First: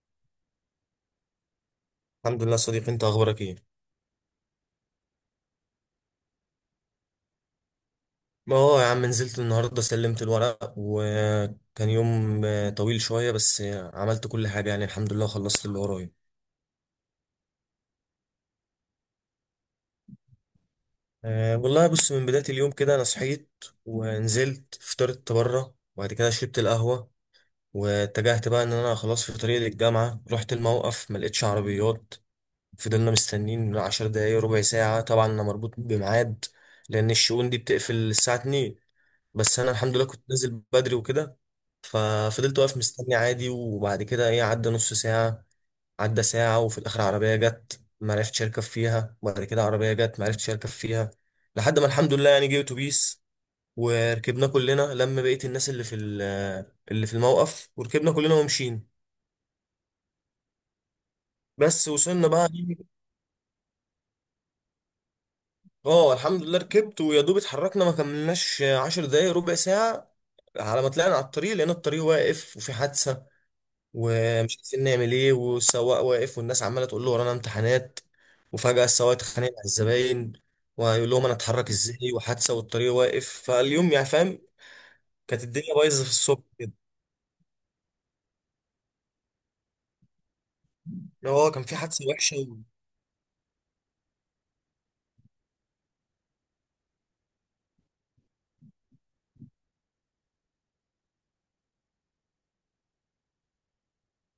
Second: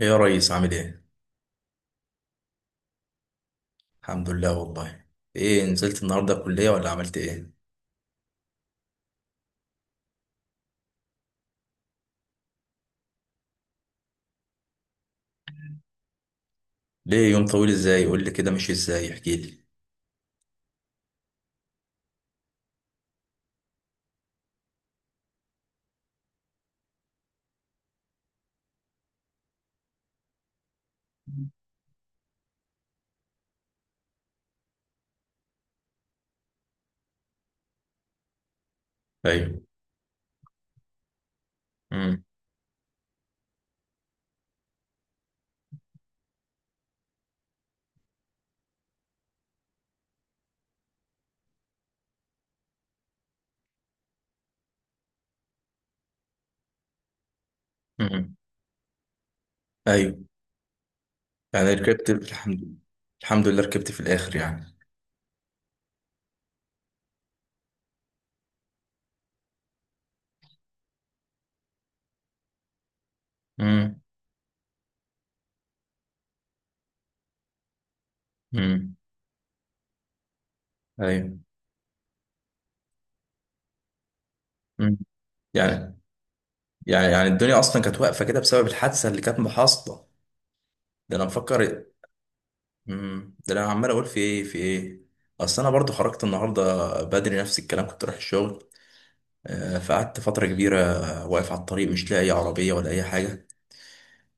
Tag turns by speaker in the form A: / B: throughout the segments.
A: ايه يا ريس، عامل ايه؟
B: الحمد لله صديقي انت اخبارك ايه.
A: الحمد لله والله. ايه، نزلت النهارده الكلية ولا عملت ايه؟
B: ما هو يا عم نزلت النهارده سلمت الورق وكان يوم طويل شويه بس عملت كل حاجه يعني الحمد لله خلصت اللي ورايا.
A: ليه يوم طويل ازاي؟ قول لي كده مشي ازاي، احكي لي.
B: أه والله بص، من بدايه اليوم كده انا صحيت ونزلت فطرت بره وبعد كده شربت القهوه واتجهت بقى ان انا خلاص في طريق للجامعه. رحت الموقف ما لقيتش عربيات، فضلنا مستنيين 10 دقايق ربع ساعه، طبعا انا مربوط بميعاد لان الشؤون دي بتقفل الساعه 2. بس
A: ايوه.
B: انا الحمد لله كنت نازل بدري وكده،
A: امم.
B: ففضلت واقف مستني عادي. وبعد كده ايه عدى نص ساعة، عدى ساعة، وفي الاخر عربية جت ما عرفتش اركب فيها، وبعد كده عربية جت ما عرفتش اركب فيها، لحد ما الحمد لله يعني جه اتوبيس وركبنا كلنا، لما بقيت الناس اللي في اللي في الموقف، وركبنا كلنا
A: امم.
B: ومشينا.
A: ايوه. يعني
B: بس
A: ركبت
B: وصلنا بقى إيه،
A: الحمد الحمد لله ركبت في الاخر يعني.
B: اه الحمد لله ركبت، ويا دوب اتحركنا ما كملناش 10 دقايق ربع ساعة، على ما طلعنا على الطريق لقينا الطريق واقف وفي حادثة،
A: امم.
B: ومش عارفين نعمل ايه، والسواق واقف والناس عماله تقول له ورانا امتحانات، وفجاه
A: امم.
B: السواق اتخانق مع الزباين ويقول لهم انا
A: ايوه.
B: اتحرك ازاي وحادثه والطريق واقف. فاليوم يعني فاهم،
A: امم.
B: كانت الدنيا
A: يعني
B: بايظه في الصبح كده،
A: يعني الدنيا اصلا كانت واقفة كده بسبب الحادثة اللي كانت محاصطة. ده انا
B: اللي هو
A: مفكر.
B: كان في حادثه وحشه.
A: امم. ده انا عمال اقول في ايه في ايه. اصل انا برضو خرجت النهارده بدري نفس الكلام كنت رايح الشغل. فقعدت فترة كبيرة واقف على الطريق، مش لاقي عربية ولا أي حاجة.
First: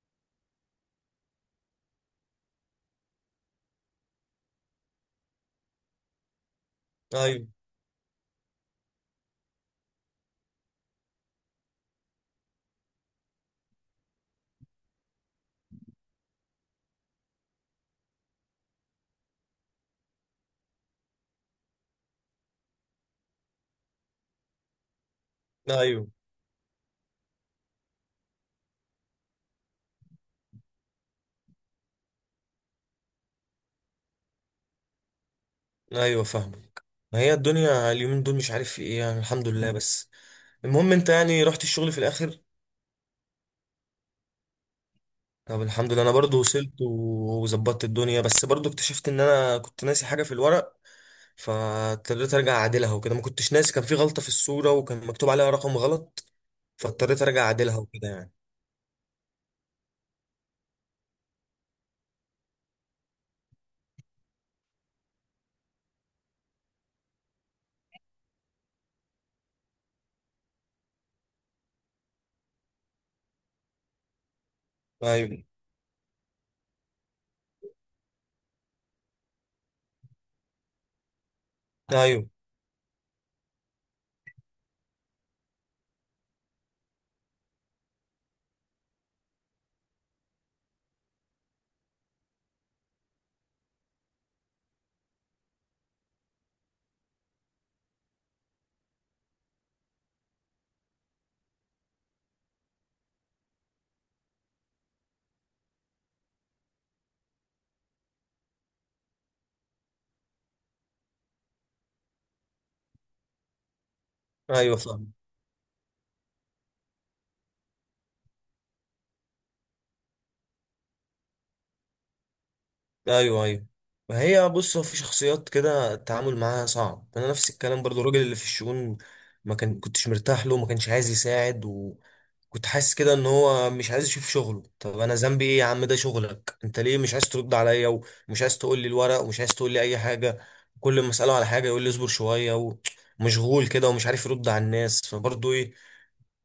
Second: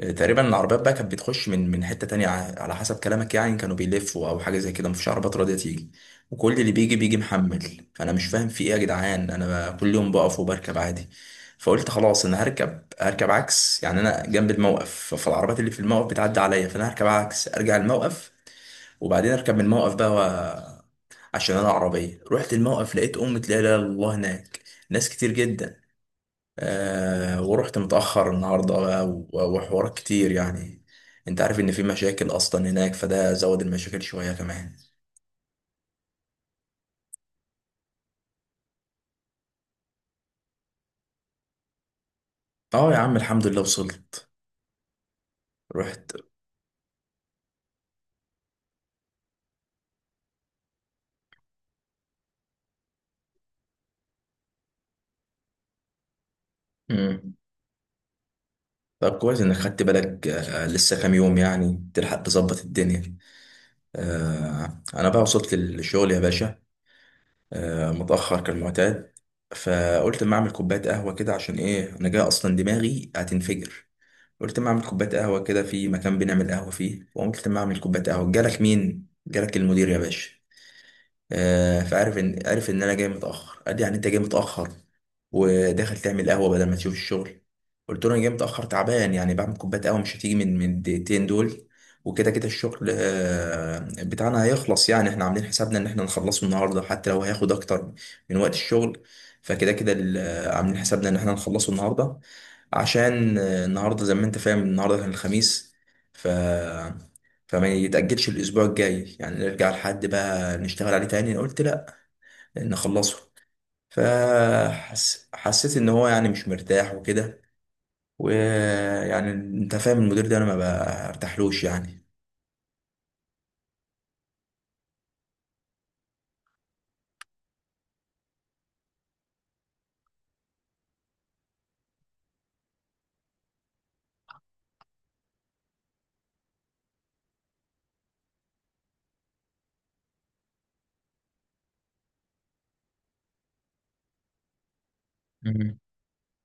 A: تقريبا العربيات بقى كانت بتخش من حتة تانية، على حسب كلامك يعني كانوا بيلفوا أو حاجة زي كده، مفيش عربيات راضية تيجي. وكل اللي بيجي بيجي
B: ايوه،
A: محمل، فأنا مش فاهم في إيه يا جدعان، أنا كل يوم بقف وبركب عادي. فقلت خلاص أنا هركب هركب عكس، يعني أنا جنب الموقف، فالعربيات اللي في الموقف بتعدي عليا، فأنا هركب عكس أرجع الموقف. وبعدين أركب من الموقف بقى و... عشان أنا عربية رحت الموقف لقيت أمة لا إله إلا الله هناك، ناس كتير جدا.
B: ايوه،
A: آه، ورحت متأخر النهاردة بقى وحوارات كتير يعني. انت عارف ان في مشاكل اصلا هناك، فده زود المشاكل شوية كمان.
B: ايوه فاهمك. ما هي الدنيا اليومين دول مش عارف في ايه، يعني الحمد لله بس. المهم انت يعني رحت الشغل في الاخر؟
A: اه يا عم، الحمد لله وصلت.
B: طب الحمد لله انا
A: رحت.
B: برضو وصلت وظبطت الدنيا، بس برضو اكتشفت ان انا كنت ناسي حاجه في الورق، فاضطريت ارجع اعدلها وكده. ما كنتش ناسي، كان في غلطة في الصورة وكان مكتوب عليها رقم غلط، فاضطريت
A: مم.
B: ارجع اعدلها وكده يعني.
A: طب كويس انك خدت بالك، لسه كام يوم يعني تلحق تظبط الدنيا. آه، انا بقى وصلت للشغل يا باشا، آه، متأخر كالمعتاد. فقلت اما اعمل كوباية قهوة كده، عشان ايه، انا جاي اصلا دماغي هتنفجر. قلت ما اعمل كوبايه قهوه
B: ايوه،
A: كده في مكان بنعمل قهوه فيه، وقمت ما اعمل كوبايه قهوه جالك مين، جالك المدير يا باشا. فعارف
B: ايوه،
A: ان عارف ان انا جاي متاخر، قال لي يعني انت جاي متاخر وداخل تعمل قهوه بدل ما تشوف الشغل. قلت له انا جاي متاخر تعبان يعني بعمل كوبايه قهوه، مش هتيجي من الدقيقتين دول. وكده كده الشغل بتاعنا هيخلص، يعني احنا عاملين حسابنا ان احنا نخلصه النهارده حتى لو هياخد اكتر من وقت الشغل. فكده كده عاملين حسابنا ان احنا نخلصه النهارده، عشان النهارده زي ما انت فاهم النهارده كان الخميس. ف فما يتأجلش الأسبوع الجاي، يعني نرجع لحد بقى نشتغل عليه تاني، أنا قلت لأ، نخلصه.
B: ايوه فاهم.
A: فحسيت إن هو يعني مش مرتاح وكده. ويعني أنت فاهم المدير ده أنا ما برتاحلوش يعني.
B: ايوه، ايوه. ما هي بص، هو في شخصيات كده التعامل معاها صعب. انا نفس الكلام برضو، الراجل اللي في الشؤون ما كان كنتش مرتاح له، ما كانش عايز يساعد، كنت حاسس كده ان هو مش عايز يشوف شغله. طب انا ذنبي ايه يا عم؟ ده شغلك انت، ليه مش عايز ترد عليا ومش عايز تقول لي الورق ومش عايز تقول لي اي حاجه؟ كل ما اساله على حاجه يقول لي اصبر شويه، ومشغول كده ومش عارف يرد على الناس. فبرضه ايه
A: مم.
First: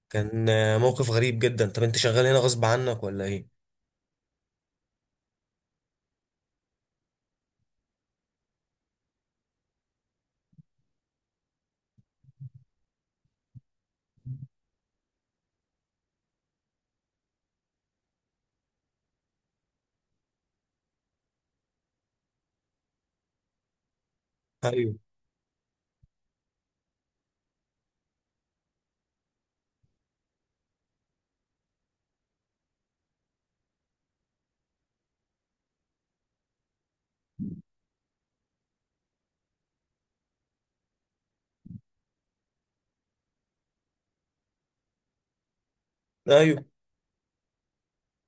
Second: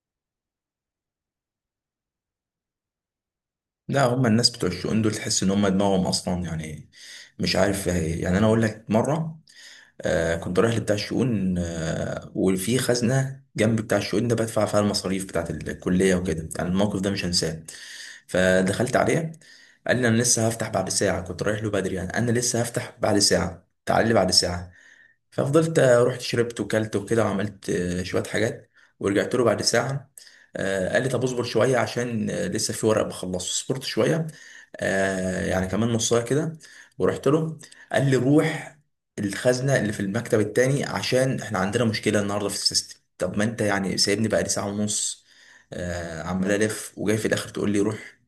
B: كان موقف غريب جدا. طب انت شغال هنا غصب عنك ولا ايه؟
A: لا، هما الناس بتوع الشؤون دول تحس إن هما دماغهم أصلا يعني مش عارف. يعني أنا أقول لك مرة، آه، كنت رايح لبتاع الشؤون، وفي خزنة جنب بتاع الشؤون ده بدفع فيها المصاريف بتاعة الكلية وكده، يعني الموقف ده مش هنساه. فدخلت عليه، قال لي أنا لسه هفتح بعد ساعة، كنت رايح له بدري يعني، أنا لسه هفتح بعد ساعة، تعال لي بعد ساعة.
B: ايوه،
A: ففضلت، رحت شربت وكلت وكده، وعملت شوية حاجات. ورجعت له بعد ساعة. قال لي طب اصبر شوية عشان لسه في ورق بخلصه. صبرت شوية، يعني كمان نص ساعة كده. ورحت له، قال لي روح الخزنة اللي في المكتب التاني عشان احنا عندنا مشكلة النهاردة في السيستم. طب ما انت يعني سايبني بقى لي ساعة ونص، عمال
B: ايوه،
A: الف وجاي في الاخر تقول لي روح.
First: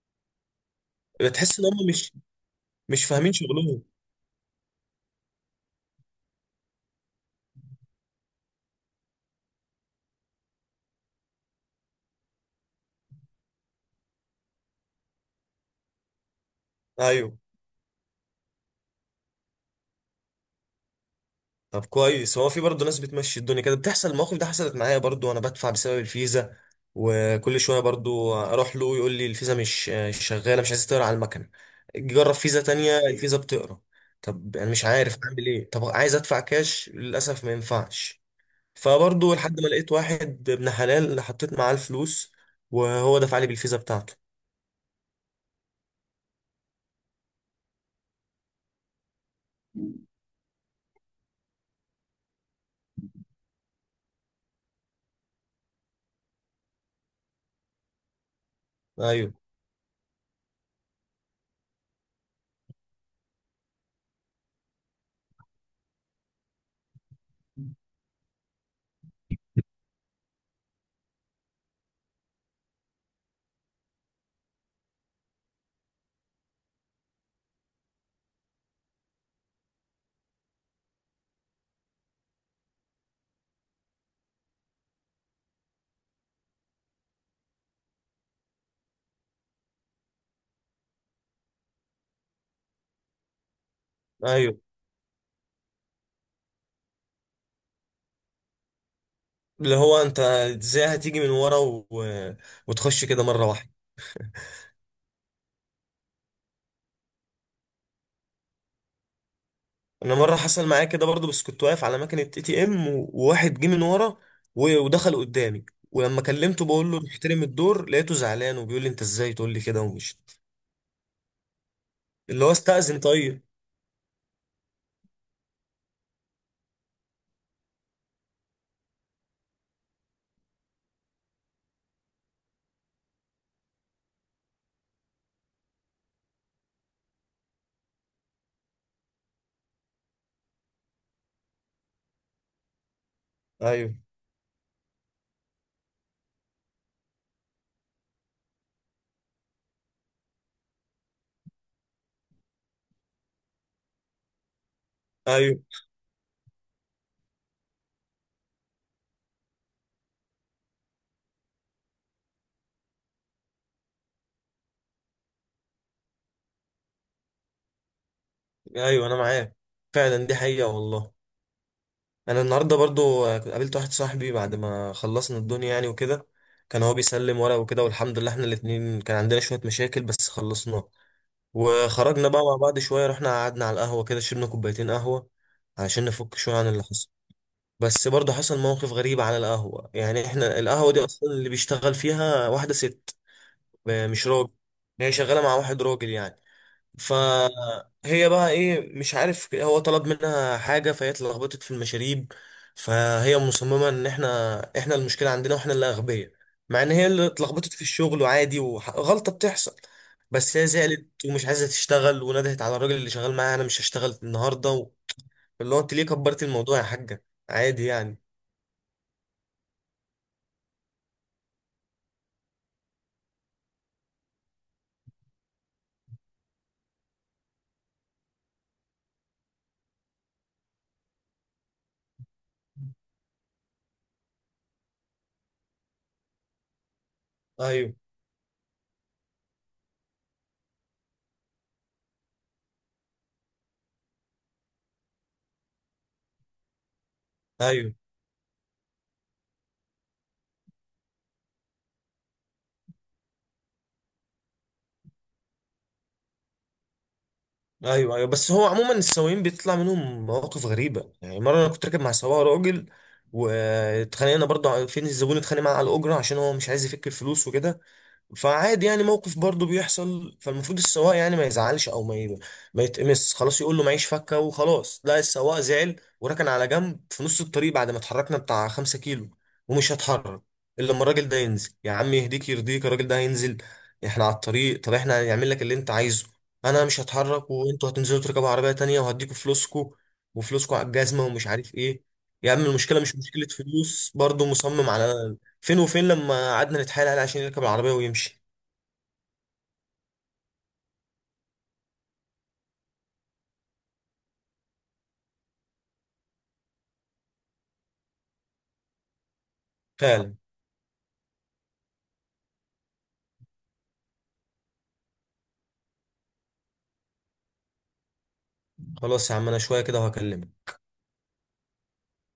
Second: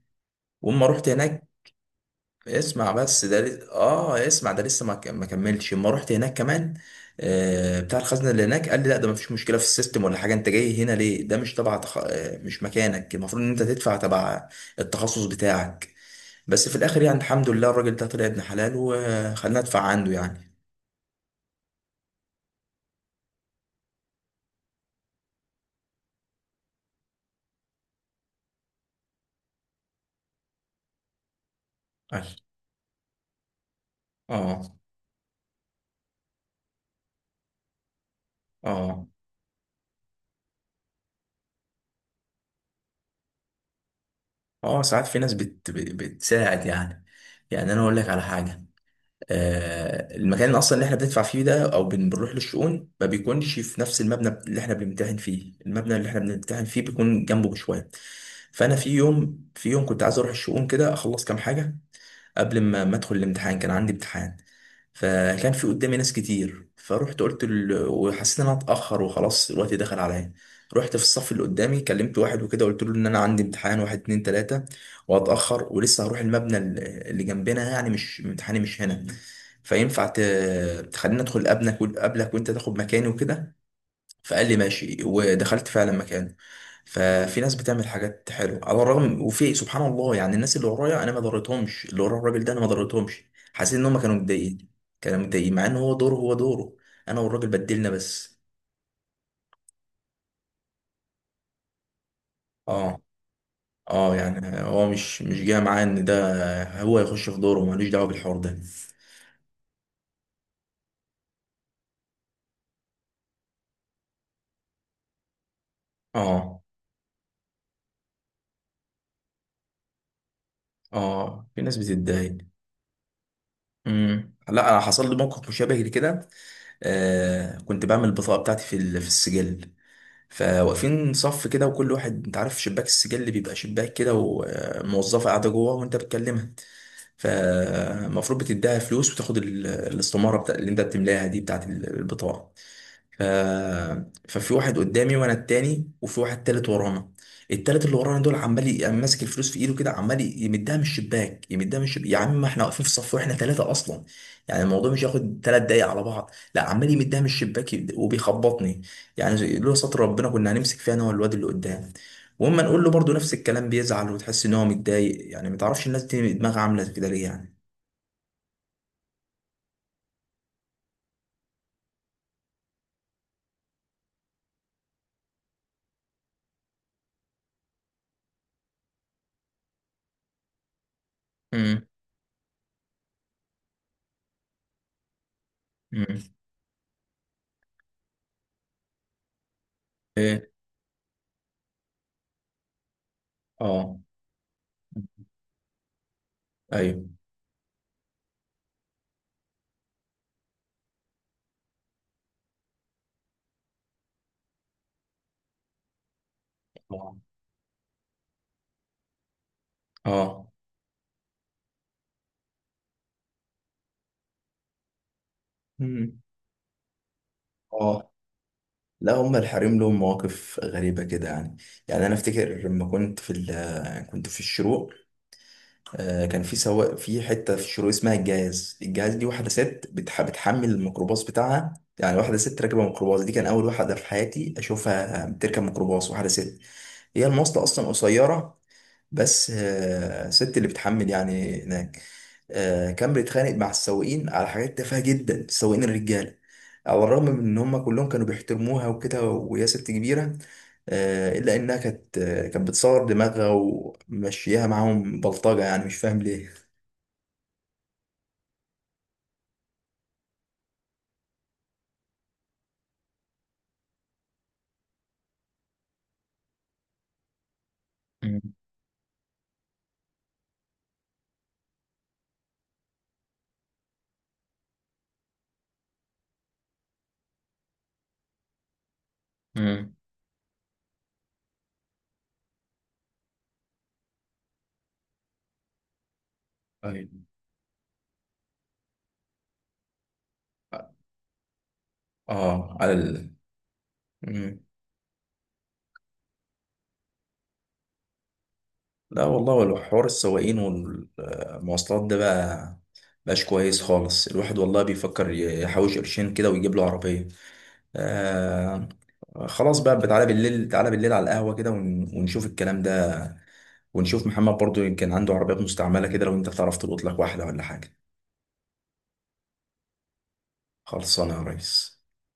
A: واما رحت هناك،
B: بتحس ان هم مش
A: اسمع
B: مش
A: بس
B: فاهمين
A: ده لس-
B: شغلهم.
A: اه اسمع ده لسه ما كملش، اما رحت هناك كمان بتاع الخزنه اللي هناك قال لي لا ده ما فيش مشكله في السيستم ولا حاجه، انت جاي هنا ليه، ده مش تبع تخ... آه، مش مكانك، المفروض ان انت تدفع تبع التخصص بتاعك. بس في الاخر يعني
B: ايوه.
A: الحمد لله الراجل ده طلع ابن حلال وخلنا ندفع عنده يعني.
B: طب كويس، هو في برضه ناس بتمشي الدنيا كده، بتحصل المواقف. ده حصلت معايا برضه وانا بدفع بسبب الفيزا، وكل شويه برضه اروح له يقول لي الفيزا مش شغاله، مش عايز تقرا على المكنه. أجي اجرب
A: قال-
B: فيزا تانية، الفيزا بتقرا. طب
A: اه
B: انا مش عارف اعمل ايه، طب عايز ادفع كاش للاسف ما ينفعش.
A: اه
B: فبرضه لحد ما لقيت واحد ابن حلال اللي حطيت معاه الفلوس وهو دفع لي بالفيزا بتاعته.
A: اه. ساعات في ناس بتساعد يعني. يعني انا اقول لك على حاجه، المكان اصلا اللي احنا بندفع فيه ده او بنروح للشؤون ما بيكونش في نفس المبنى اللي احنا بنمتحن فيه، المبنى اللي احنا بنمتحن فيه بيكون جنبه بشويه. فانا في
B: ايوه،
A: يوم في يوم كنت عايز اروح الشؤون كده اخلص كام حاجه قبل ما ادخل الامتحان، كان عندي امتحان. فكان في قدامي ناس كتير، فروحت قلت وحسيت ان انا اتاخر وخلاص الوقت دخل عليا. رحت في الصف اللي قدامي كلمت واحد وكده، قلت له ان انا عندي امتحان واحد اتنين تلاته وهتاخر ولسه هروح المبنى اللي جنبنا يعني، مش امتحاني مش هنا. فينفع تخليني ادخل قبلك وانت تاخد مكاني وكده. فقال لي ماشي ودخلت فعلا مكانه. ففي ناس بتعمل حاجات حلوه على الرغم وفي سبحان الله، يعني الناس اللي ورايا انا ما ضريتهمش، اللي ورا الراجل ده انا ما ضريتهمش، حسيت ان هم كانوا
B: ايوه،
A: متضايقين، كانوا متضايقين مع ان هو دوره هو دوره، انا والراجل بدلنا بس.
B: اللي هو انت ازاي هتيجي من ورا
A: اه.
B: وتخش كده مره واحده.
A: اه. يعني هو مش جاي معاه ان ده هو يخش في دوره، ملوش دعوه بالحوار ده.
B: انا مره حصل معايا كده برضو، بس كنت واقف على مكنه ATM وواحد جه من ورا ودخل قدامي، ولما
A: اه.
B: كلمته بقول له محترم الدور لقيته زعلان وبيقول لي انت ازاي تقول لي كده ومش
A: اه. في ناس بتتضايق.
B: اللي هو استأذن طيب.
A: امم. لا، انا حصل لي موقف مشابه لكده. آه، كنت بعمل البطاقه بتاعتي في في السجل، فواقفين صف كده وكل واحد، انت عارف شباك السجل اللي بيبقى شباك كده وموظفه قاعده جوه وانت بتكلمها، فالمفروض بتديها فلوس وتاخد الاستماره بتاع اللي انت بتملاها دي بتاعت البطاقه. ف...
B: ايوه،
A: ففي واحد قدامي وانا التاني وفي واحد تالت ورانا. التالت اللي ورانا دول عمال قام ماسك الفلوس في ايده كده، عمال يمدها من الشباك يمدها من الشباك يا عم، ما احنا واقفين في صف واحنا ثلاثة اصلا، يعني الموضوع مش هياخد ثلاث
B: ايوه،
A: دقايق على بعض، لا عمال يمدها من الشباك وبيخبطني. يعني لولا ستر ربنا كنا هنمسك فيها انا والواد اللي قدام. واما نقول له برضه نفس الكلام بيزعل وتحس ان هو متضايق يعني، ما تعرفش الناس دي دماغها عامله كده ليه يعني.
B: ايوه انا معاك، فعلا دي حقيقه والله. انا النهارده برضو قابلت واحد صاحبي بعد ما خلصنا الدنيا يعني وكده، كان هو بيسلم ورق وكده، والحمد لله احنا الاتنين كان عندنا شويه مشاكل بس خلصناها.
A: امم.
B: وخرجنا بقى مع بعض شوية، رحنا قعدنا على القهوة كده، شربنا كوبايتين قهوة علشان
A: امم.
B: نفك شوية عن اللي حصل. بس برضه حصل موقف غريب على القهوة. يعني
A: ايه.
B: احنا القهوة دي أصلا اللي بيشتغل فيها واحدة ست،
A: اه.
B: مش راجل، هي شغالة مع واحد راجل يعني.
A: ايوه.
B: فهي بقى ايه، مش عارف هو طلب منها حاجة فهي اتلخبطت في المشاريب، فهي مصممة ان احنا المشكلة عندنا واحنا اللي اغبياء، مع ان هي اللي اتلخبطت في الشغل وعادي وغلطة بتحصل.
A: اه.
B: بس هي زعلت ومش عايزة تشتغل، وندهت على الراجل اللي شغال معاها انا مش هشتغل النهاردة، اللي هو انت ليه
A: مم.
B: كبرت الموضوع يا حاجة؟ عادي
A: اه.
B: يعني.
A: لا، هم الحريم لهم مواقف غريبة كده يعني. يعني أنا أفتكر لما كنت في كنت في الشروق، آه، كان في سواق في حتة في الشروق اسمها الجاز، الجاز دي واحدة ست بتحمل الميكروباص بتاعها، يعني واحدة ست راكبة ميكروباص دي، كان أول واحدة في حياتي أشوفها بتركب ميكروباص واحدة ست، هي المواصلة أصلا
B: ايوه،
A: قصيرة، بس آه، الست اللي بتحمل يعني هناك، آه، كان بيتخانق مع السواقين على حاجات تافهة جدا، السواقين الرجالة على الرغم من ان هم
B: ايوه،
A: كلهم كانوا بيحترموها وكده وهي ست كبيرة، آه، الا انها كانت كانت بتصور دماغها ومشيها معاهم بلطجة، يعني مش فاهم ليه.
B: ايوه، ايوه. بس هو عموما السواقين بيطلع منهم مواقف غريبه يعني. مره انا كنت راكب مع سواق راجل، واتخانقنا برضه فين الزبون اتخانق معاه على الاجره عشان هو مش عايز يفك الفلوس وكده.
A: مم.
B: فعادي يعني، موقف برضه بيحصل، فالمفروض السواق يعني ما يزعلش او ما يتقمص خلاص، يقول له معيش فكه وخلاص. لا، السواق زعل وركن على جنب في نص الطريق بعد ما اتحركنا بتاع 5 كيلو، ومش
A: مم.
B: هتحرك الا لما الراجل ده ينزل. يا عم يهديك، يرضيك الراجل ده هينزل، احنا على الطريق، طب احنا هنعمل لك اللي انت عايزه. انا مش
A: طيب.
B: هتحرك وانتوا هتنزلوا تركبوا عربيه تانية وهديكوا فلوسكوا، وفلوسكوا على الجزمه ومش عارف ايه. يا عم
A: اه على
B: المشكله مش
A: ال.
B: مشكله فلوس، برضه
A: مم.
B: مصمم على فين وفين. لما قعدنا نتحايل عليه عشان يركب العربية ويمشي.
A: لا والله، ولو حوار السواقين والمواصلات ده بقى مبقاش كويس خالص، الواحد والله بيفكر يحوش قرشين كده ويجيب له عربية. آه. خلاص بقى، تعالى
B: فعلا.
A: بالليل تعالى بالليل على القهوة كده ونشوف الكلام ده، ونشوف محمد برضو يمكن عنده عربيات مستعملة كده، لو انت تعرف تلقط لك واحدة ولا حاجة.
B: خلاص يا عم، انا شوية كده وهكلمك.
A: خلصانة يا ريس.